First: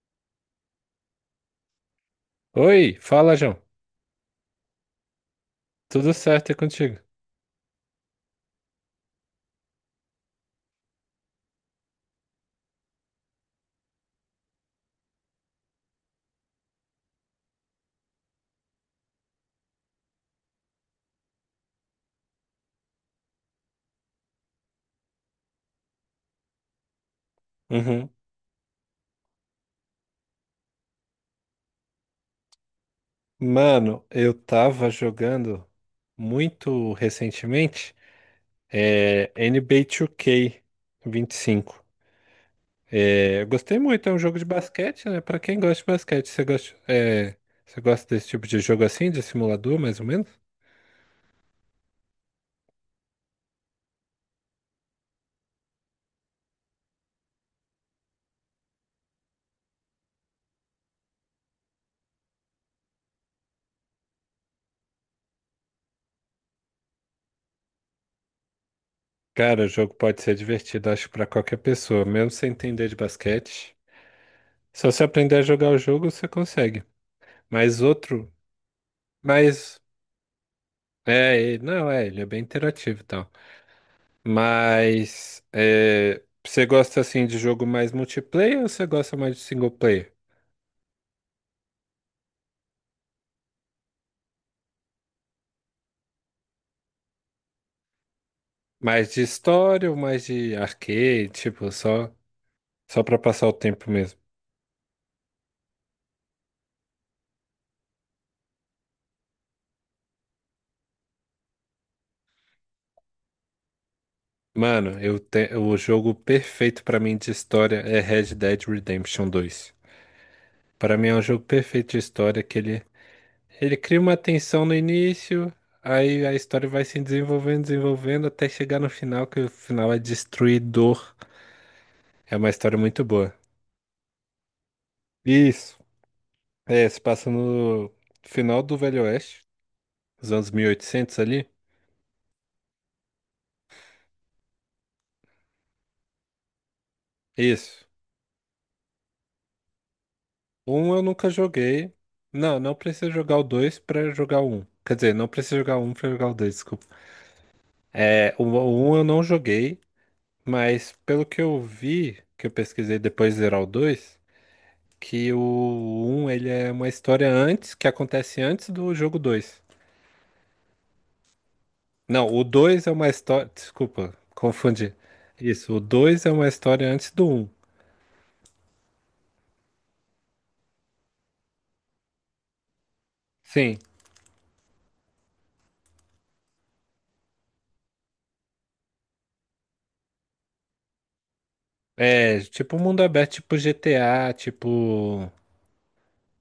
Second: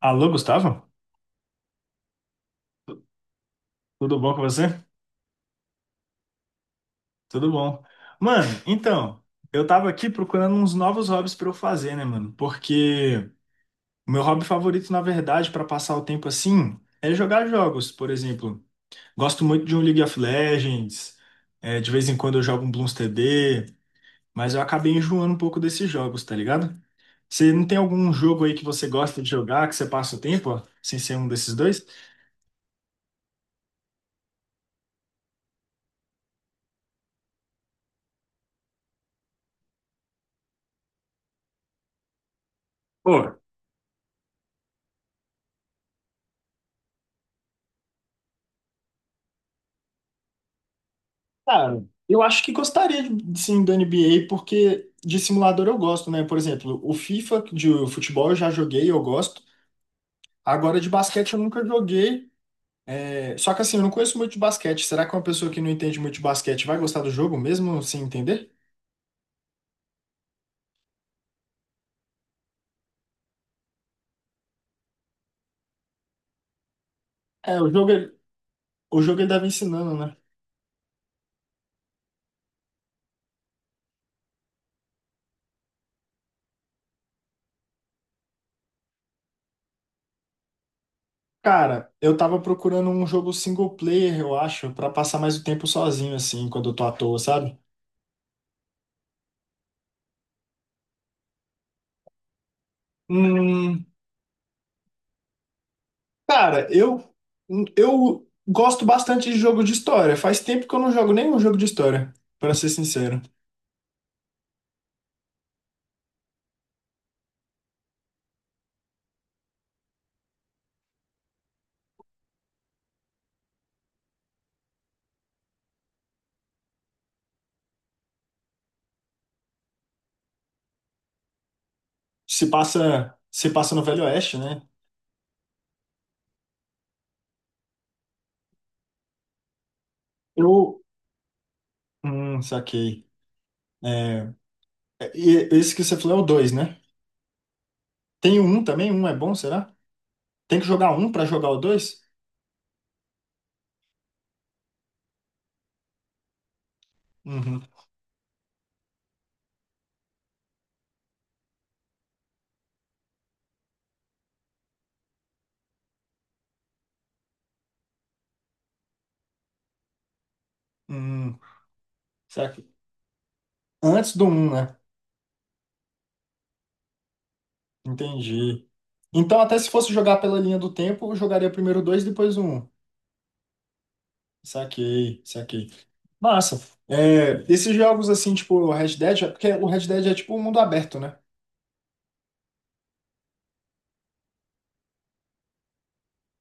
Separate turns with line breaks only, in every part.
Alô, Gustavo?
Oi, fala, João.
Tudo bom com você?
Tudo certo é contigo?
Tudo bom. Mano, então, eu tava aqui procurando uns novos hobbies pra eu fazer, né, mano? Porque o meu hobby favorito, na verdade, pra passar o tempo assim, é jogar jogos, por exemplo. Gosto muito de um League of Legends, de vez em quando eu jogo um Bloons TD, mas eu acabei enjoando um pouco desses jogos, tá ligado? Você não tem
Uhum.
algum jogo aí que você gosta de jogar, que você passa o tempo, ó, sem ser um desses dois?
Mano, eu tava jogando muito recentemente NBA 2K 25.
Pô.
É, eu gostei muito, é um jogo de basquete, né? Pra quem gosta de basquete, você gosta desse tipo de jogo assim, de simulador, mais ou menos?
Cara, eu acho que gostaria sim do NBA, porque de simulador eu gosto, né? Por exemplo, o FIFA de futebol eu já joguei, eu gosto. Agora de basquete eu nunca joguei. É, só que assim, eu não conheço muito de basquete. Será que uma pessoa que não entende muito de basquete vai gostar do jogo mesmo sem entender?
Cara, o jogo pode ser divertido, acho, pra qualquer pessoa, mesmo sem entender de basquete. Só se aprender a jogar o jogo, você consegue.
É,
Mas outro,
o jogo ele deve
mas
ensinando, né?
Não, ele é bem interativo e tal. Mas você gosta assim de jogo mais multiplayer ou você gosta mais de single player?
Cara, eu tava procurando um jogo single player, eu acho, pra passar mais o tempo sozinho, assim, quando eu tô à toa, sabe?
Mais de história ou mais de arcade, tipo, só para passar o tempo
Hum,
mesmo?
Cara, eu gosto bastante de jogo de história. Faz tempo que eu não jogo nenhum jogo de história, pra ser sincero.
Mano, o jogo perfeito pra mim de história é Red Dead Redemption dois. Pra mim é um jogo perfeito de história que ele cria uma tensão no início, aí a história vai se desenvolvendo, desenvolvendo até chegar no final, que o final é destruidor. É
Se
uma história muito
passa,
boa.
se passa no Velho Oeste, né?
Isso. É, se passa no final do Velho Oeste, nos anos
Eu.
1800 ali.
Saquei. É, e esse que você falou é o 2, né?
Isso.
Tem o um também? Um é bom, será? Tem que jogar
Um eu
um pra
nunca
jogar o
joguei.
dois?
Não, não precisa jogar o dois pra jogar o um. Quer dizer, não precisa jogar o um pra jogar o dois, desculpa.
Uhum.
É, o um eu não joguei, mas pelo que eu vi, que eu pesquisei depois de zerar o dois, que o um ele é uma história antes, que acontece antes do jogo dois.
Hum,
Não, o
saquei.
2 é uma história. Desculpa,
Antes do um, né?
confundi. Isso, o 2 é uma história antes do um.
Entendi. Então, até se fosse jogar pela linha do tempo, eu jogaria primeiro o 2, depois o Um.
Sim.
Saquei, saquei. Massa. É, esses jogos assim, tipo o Red Dead, é porque o Red Dead é tipo um mundo aberto, né?
É tipo um mundo aberto, tipo GTA, tipo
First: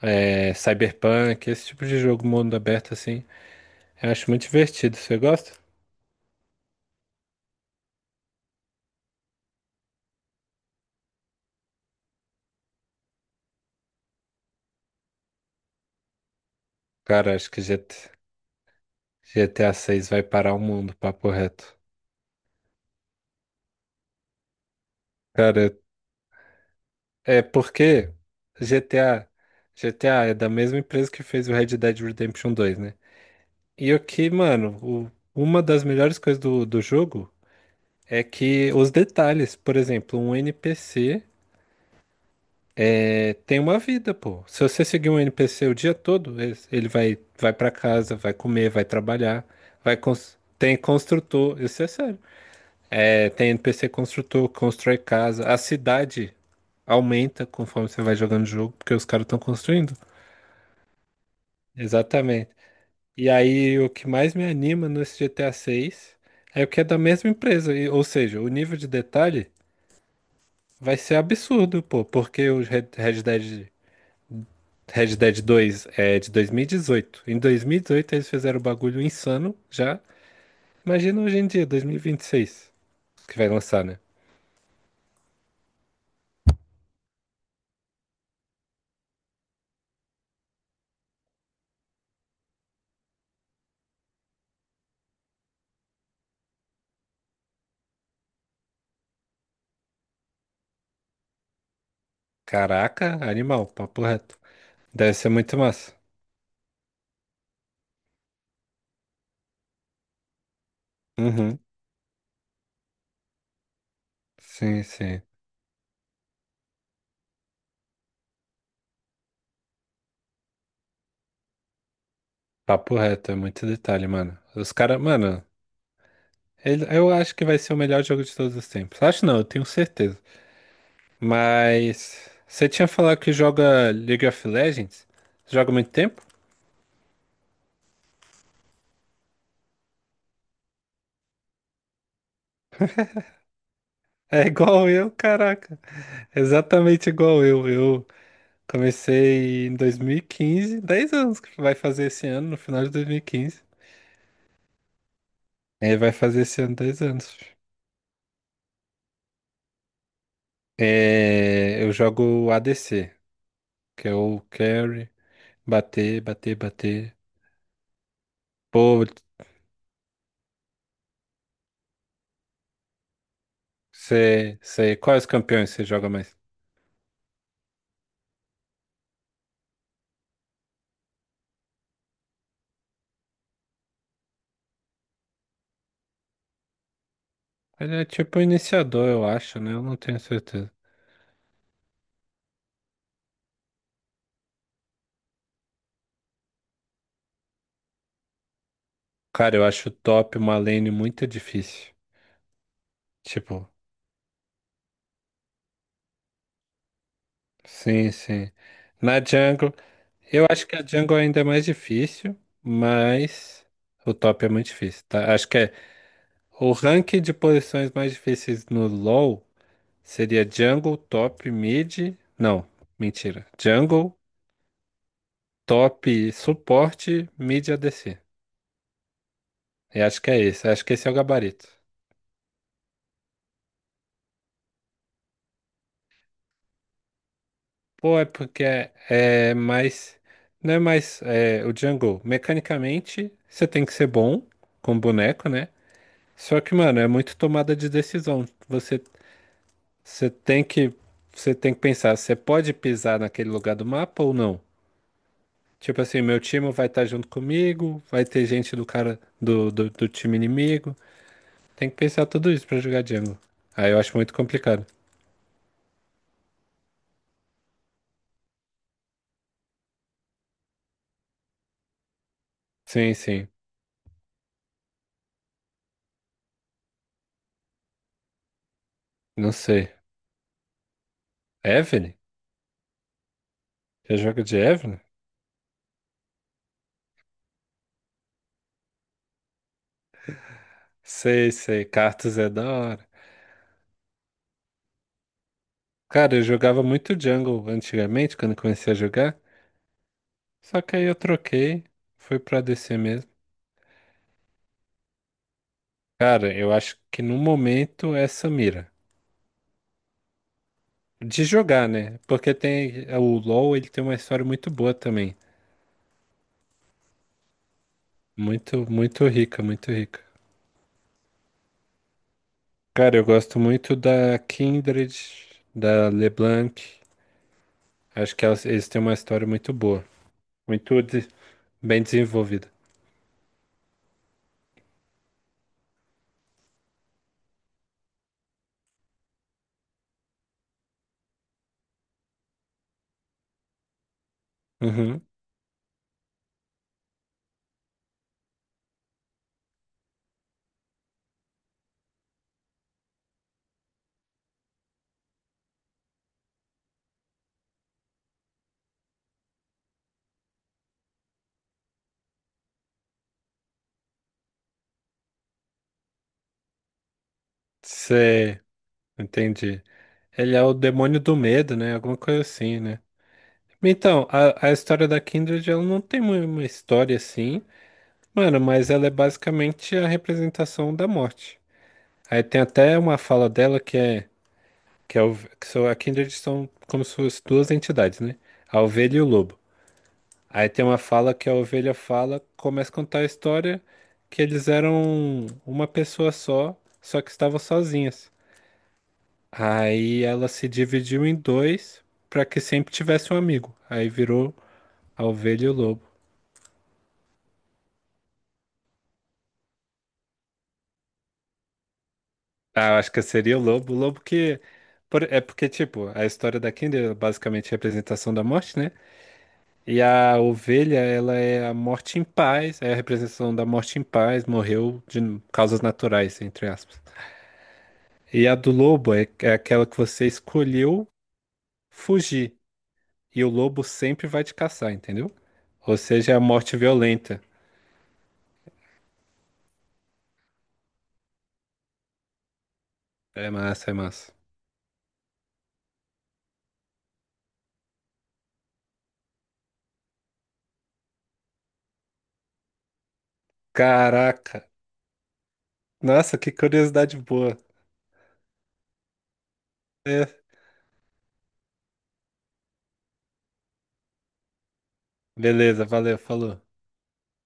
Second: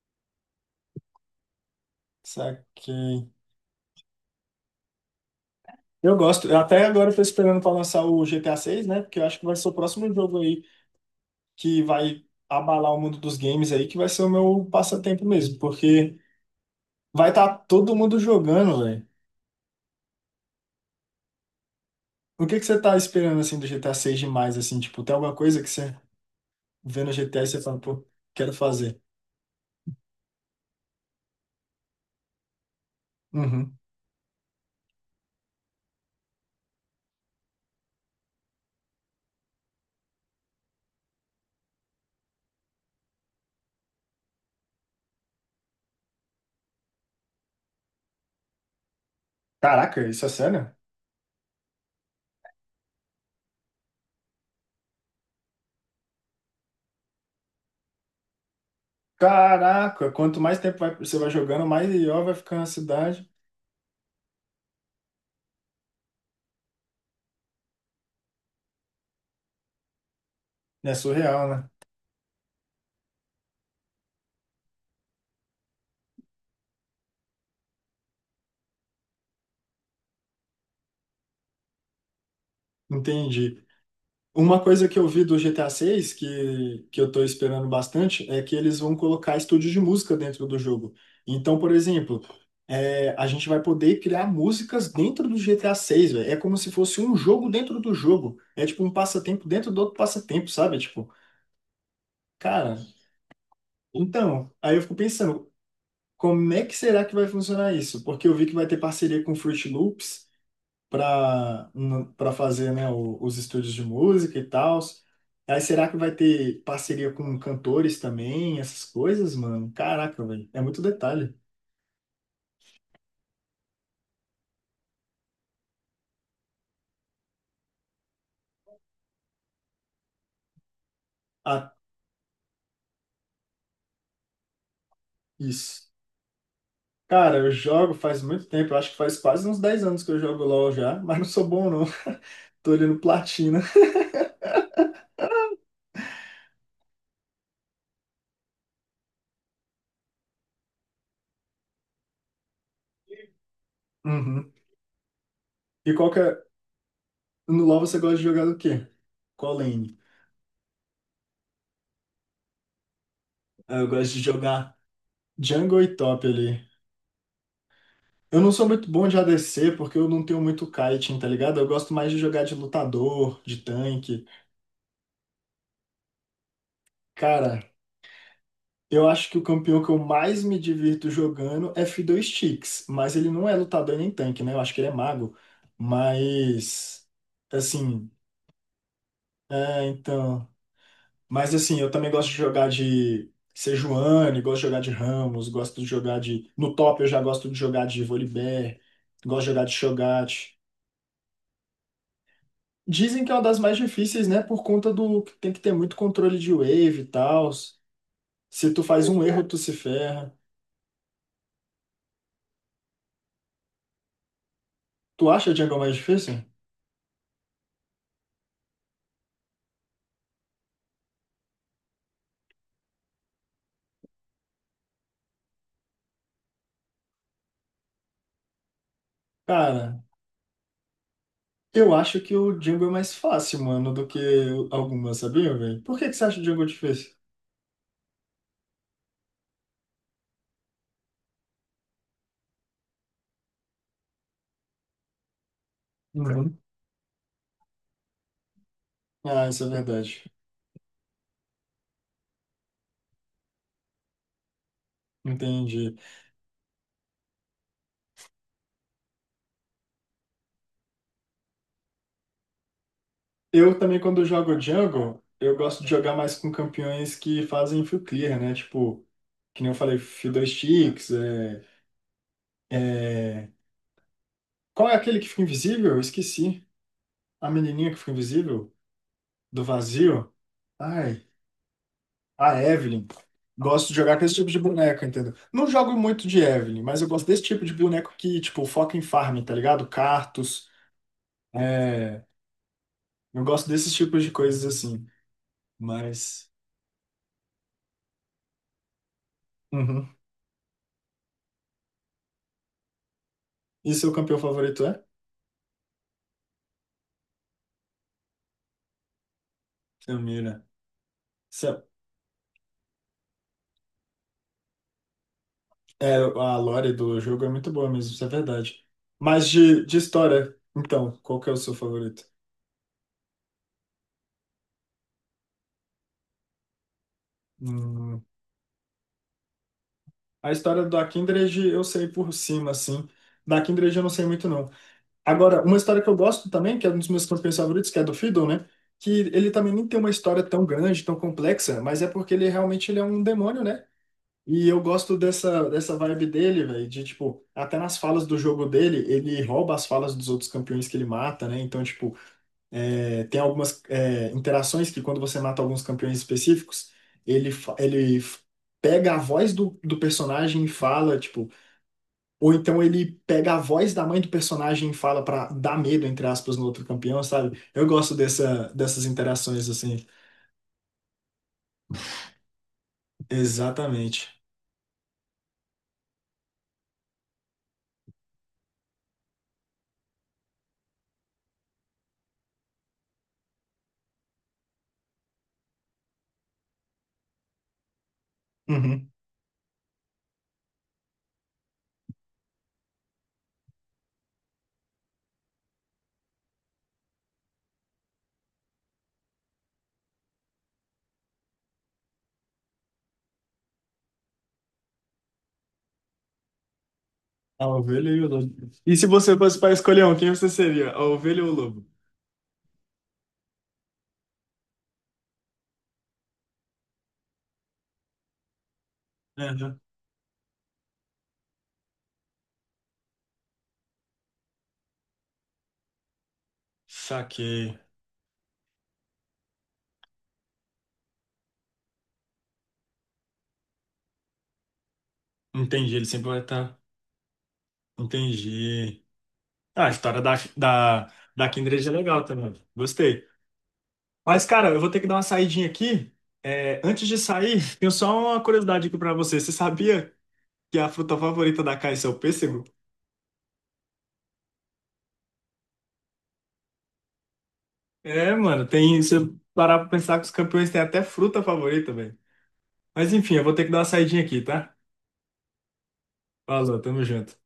Cyberpunk, esse tipo de jogo, mundo
Sabe? Que
aberto assim. Eu acho muito divertido. Você gosta?
eu gosto. Eu até agora eu tô esperando pra lançar o GTA seis, né? Porque eu acho que vai ser o próximo jogo aí que vai abalar o mundo dos games aí, que vai ser o meu passatempo mesmo, porque vai
Cara,
estar
acho
tá
que GT
todo mundo jogando, velho.
GTA 6 vai parar o mundo, papo reto.
O que que você tá esperando assim do GTA seis demais assim, tipo, tem alguma coisa que
Cara,
você vê no GTA
é
e você fala, pô,
porque
quero fazer.
GTA, GTA é da mesma empresa que fez o Red Dead Redemption dois, né?
Uhum.
E o que, mano, uma das melhores coisas do jogo é que os detalhes, por exemplo, um NPC tem uma vida, pô. Se você seguir um NPC o dia todo, ele vai, para casa, vai comer, vai trabalhar,
Caraca, isso é sério?
tem construtor, isso é sério. É, tem NPC construtor, constrói casa, a cidade aumenta conforme você vai jogando o jogo, porque os caras estão construindo.
Caraca, quanto mais tempo vai- você vai jogando, mais maior vai
Exatamente.
ficando a cidade.
E aí o que mais me anima nesse GTA 6 é o que é da mesma empresa, ou seja, o nível de detalhe
É
vai ser
surreal, né?
absurdo, pô, porque o Red Dead 2 é de 2018. Em 2018 eles fizeram o bagulho insano já. Imagina hoje em dia, 2026, que vai
Entendi.
lançar, né?
Uma coisa que eu vi do GTA VI, que eu tô esperando bastante, é que eles vão colocar estúdios de música dentro do jogo. Então, por exemplo, a gente vai poder criar músicas dentro do GTA VI, velho. É como se fosse um jogo dentro do jogo. É tipo um passatempo dentro do outro passatempo, sabe? Tipo, cara,
Caraca, animal, papo reto.
então, aí eu fico
Deve ser
pensando,
muito massa.
como é que será que vai funcionar isso? Porque eu vi que vai ter parceria com Fruit Loops.
Uhum,
para para fazer, né, os estúdios de música e tal.
sim, sim.
Aí será que vai ter parceria com cantores também, essas coisas, mano? Caraca, velho, é muito detalhe.
Papo reto, é muito detalhe, mano. Os caras, mano, eu acho que vai ser o melhor jogo de todos os tempos. Acho não, eu tenho certeza.
Ah,
Mas você tinha falado que joga League of Legends? Joga há
isso.
muito tempo?
Cara, eu jogo faz muito tempo, eu acho que faz quase uns 10 anos que eu jogo LoL já, mas não sou bom não. Tô olhando platina.
É igual eu, caraca. Exatamente igual eu. Eu comecei em 2015, 10 anos que vai fazer esse ano, no final de 2015.
Uhum. E
É,
qual
vai
que é...
fazer esse ano 10 anos.
No LoL você gosta de jogar do quê? Qual lane?
É, eu jogo ADC,
Ah, eu
que
gosto
é
de
o
jogar
carry,
jungle e
bater,
top
bater,
ali.
bater.
Eu não sou muito
Pô,
bom de ADC porque eu não tenho muito kiting, tá ligado? Eu gosto mais de jogar de lutador, de tanque.
quais campeões você joga mais?
Cara, eu acho que o campeão que eu mais me divirto jogando é Fiddle Sticks, mas ele não é lutador nem tanque, né? Eu acho que ele é mago. Mas,
Ele é
assim,
tipo iniciador, eu acho, né? Eu
é,
não tenho
então.
certeza.
Mas, assim, eu também gosto de jogar de Sejuani, gosto de jogar de Ramos, gosto de jogar de. No top eu já gosto de jogar de Volibear, gosto de
Cara, eu
jogar de
acho top
Cho'Gath.
uma lane muito difícil.
Dizem que é uma das
Tipo,
mais difíceis, né? Por conta do que tem que ter muito controle de wave e tal.
sim, sim.
Se tu faz pois
Na
um erro, é, tu se
jungle.
ferra.
Eu acho que a jungle ainda é mais difícil, mas o top é muito difícil,
Tu
tá? Acho
acha
que é
Django mais difícil?
o rank de posições mais difíceis no LoL seria jungle, top, mid. Não, mentira. Jungle, top, suporte, mid ADC.
Cara,
Eu acho que é esse. Acho que esse é o gabarito.
eu acho que o Django é mais fácil, mano, do que algumas, sabia, velho? Por que que você acha o Django difícil?
Pô, é porque é mais. Não é mais. O jungle, mecanicamente, você tem que ser bom com boneco, né?
Uhum.
Só que, mano, é muito tomada de decisão.
Ah, isso é verdade.
Você tem que, você tem que pensar, você pode pisar naquele lugar do mapa ou não?
Entendi.
Tipo assim, meu time vai estar junto comigo, vai ter gente do cara do time inimigo. Tem que pensar tudo isso pra jogar jungle.
Eu
Aí eu
também,
acho
quando
muito
jogo
complicado.
Django, eu gosto de jogar mais com campeões que fazem full clear, né? Tipo, que nem eu falei, Fiddlesticks,
Sim, sim.
é- qual é aquele que fica invisível? Eu esqueci. A menininha que fica invisível,
Não
do
sei.
vazio. Ai,
Evelyn?
a Evelyn. Gosto de
Já
jogar com esse
joga
tipo
de
de
Evelyn?
boneco, entendeu? Não jogo muito de Evelyn, mas eu gosto desse tipo de boneco que, tipo, foca em farm, tá ligado? Cartos.
Sei, sei.
É...
Cartas é da hora.
Eu gosto desses tipos de coisas assim.
Cara, eu
Mas.
jogava muito Jungle antigamente, quando eu comecei a jogar.
Uhum.
Só que aí eu troquei, fui pra DC mesmo.
E seu campeão favorito é?
Cara, eu acho que no momento é Samira.
Samira.
De
Sa-
jogar, né? Porque tem o LoL, ele tem uma história muito boa também.
É, a lore do jogo é muito boa mesmo, isso é verdade.
Muito, muito
Mas
rica,
de,
muito
de
rica.
história, então, qual que é o seu favorito?
Cara, eu gosto muito da Kindred, da LeBlanc.
Hum.
Acho que elas, eles têm uma história muito boa.
A história
Muito
do
de-
Kindred eu
Bem
sei por
desenvolvida.
cima, assim. Da Kindred eu não sei muito, não. Agora, uma história que eu gosto também, que é um dos meus campeões favoritos, que é do Fiddle, né? Que ele também nem tem uma história tão grande, tão complexa, mas é porque ele realmente ele é um demônio, né? E eu gosto
Uhum.
dessa, dessa vibe dele, velho, de tipo, até nas falas do jogo dele, ele rouba as falas dos outros campeões que ele mata, né? Então, tipo, tem algumas interações que quando você mata alguns campeões específicos, ele pega a voz do personagem e fala, tipo, ou então ele pega a voz da mãe do personagem e fala pra dar medo, entre aspas, no outro campeão, sabe? Eu gosto
Cê,
dessa, dessas interações,
Entendi.
assim.
Ele é o demônio do medo, né? Alguma coisa assim, né? Então,
Exatamente.
a história da Kindred, ela não tem uma história assim, mano, mas ela é basicamente a representação da morte. Aí tem até uma fala dela que, é, o- que são, a Kindred são como se fossem duas entidades, né? A
Uhum.
ovelha e o lobo. Aí tem uma fala que a ovelha fala, começa a contar a história que eles eram uma pessoa só, só que estavam sozinhas. Aí ela se dividiu em dois para que sempre tivesse um amigo. Aí virou a ovelha e o lobo.
A ovelha e o lobo. E se você fosse para escolher um, quem você seria? A ovelha ou o lobo?
Ah, eu acho que seria o lobo. O lobo que. É porque, tipo, a história da Kindred é basicamente a representação da morte, né?
Uhum.
E a ovelha, ela é a morte em paz, é a representação da morte em paz, morreu de causas naturais, entre aspas.
Saquei.
E a do lobo é aquela que você escolheu fugir, e o lobo sempre vai te caçar, entendeu?
Entendi,
Ou
ele sempre
seja, é a
vai
morte
estar.
violenta.
Entendi. Ah, a história da Kindred é legal também. Gostei.
É massa, é massa.
Mas, cara, eu vou ter que dar uma saidinha aqui. É, antes de sair, tenho só uma curiosidade aqui pra você. Você sabia que a fruta favorita da Caixa é o pêssego?
Caraca! Nossa, que curiosidade boa.
É, mano, tem. Se eu parar pra pensar que
É,
os campeões têm até fruta favorita, velho. Mas enfim, eu vou ter que dar uma saidinha aqui, tá?
beleza, valeu, falou.
Falou, tamo junto.